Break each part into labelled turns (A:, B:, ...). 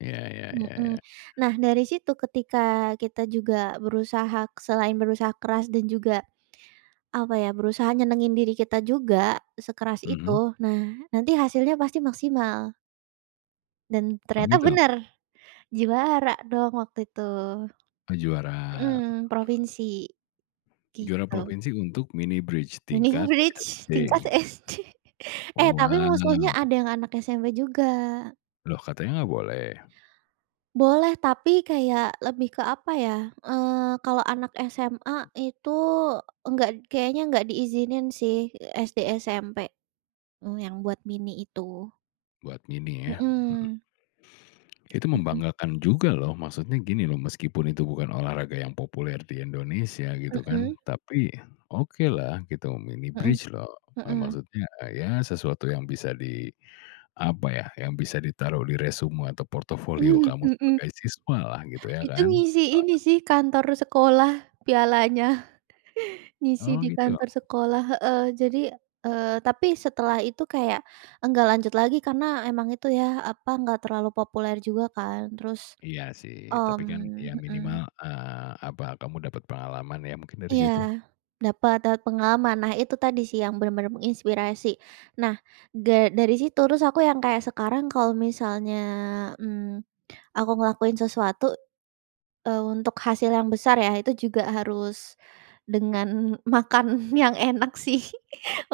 A: Iya iya iya
B: Mhm.
A: iya.
B: Nah, dari situ ketika kita juga berusaha k selain berusaha keras dan juga, apa ya, berusaha nyenengin diri kita juga sekeras
A: Mhm.
B: itu. Nah, nanti hasilnya pasti maksimal. Dan
A: Oh,
B: ternyata
A: gitu?
B: benar, juara dong waktu itu.
A: Oh, juara.
B: Mhm, provinsi,
A: Juara
B: gitu.
A: provinsi untuk mini bridge
B: Mini
A: tingkat
B: bridge tingkat
A: SD?
B: SD, eh,
A: Oh,
B: tapi musuhnya
A: wow.
B: ada yang anak SMP juga.
A: Loh katanya enggak boleh?
B: Boleh, tapi kayak lebih ke apa ya, eee, kalau anak SMA itu enggak d kayaknya enggak diizinin sih. Eee, SD, SMP, eee, yang buat mini itu.
A: Buat mini ya? Mhm.
B: Mhm.
A: Itu
B: Mhm.
A: membanggakan juga loh. Maksudnya gini loh, meskipun itu bukan olahraga yang populer di Indonesia gitu kan,
B: Mhm.
A: tapi okelah gitu, mini
B: Mhm,
A: bridge loh. Eee,
B: mhm.
A: maksudnya, eee, iya sesuatu yang bisa di, apa ya, yang bisa ditaruh di resume atau portofolio
B: Mhm,
A: kamu
B: mhm.
A: sebagai siswalah gitu ya
B: Itu
A: kan?
B: ngisi ini sih kantor sekolah, pialanya, ngisi
A: Oh,
B: di
A: gitu?
B: kantor sekolah heeh. Jadi, eee, tapi setelah itu kayak enggak lanjut lagi karena emang itu ya, apa, enggak terlalu populer juga kan, terus,
A: Iya sih, tapi kan iya
B: mmm, mhm.
A: minimal, eee, apa, kamu dapat pengalaman ya mungkin dari
B: Iya,
A: situ.
B: dapat, dapat pengalaman. Nah, itu tadi sih yang benar-benar menginspirasi. Nah, da dari situ, terus aku yang kayak sekarang kalau misalnya, mmm, aku ngelakuin sesuatu, eee, untuk hasil yang besar ya, itu juga harus dengan makan yang enak sih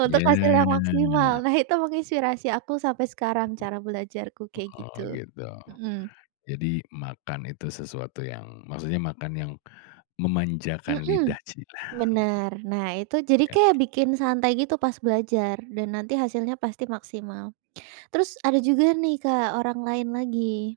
B: untuk hasil yang maksimal.
A: Iya.
B: Nah, itu menginspirasi aku sampai sekarang cara belajarku kayak
A: Oh,
B: gitu.
A: gitu.
B: Mhm.
A: Jadi makan itu sesuatu yang maksudnya makan yang memanjakan
B: Mhm.
A: lidah cielah, mhm,
B: Benar. Nah, itu jadi
A: iya
B: kayak
A: kan?
B: bikin santai gitu pas belajar dan nanti hasilnya pasti maksimal. Terus ada juga nih, Kak, orang lain lagi.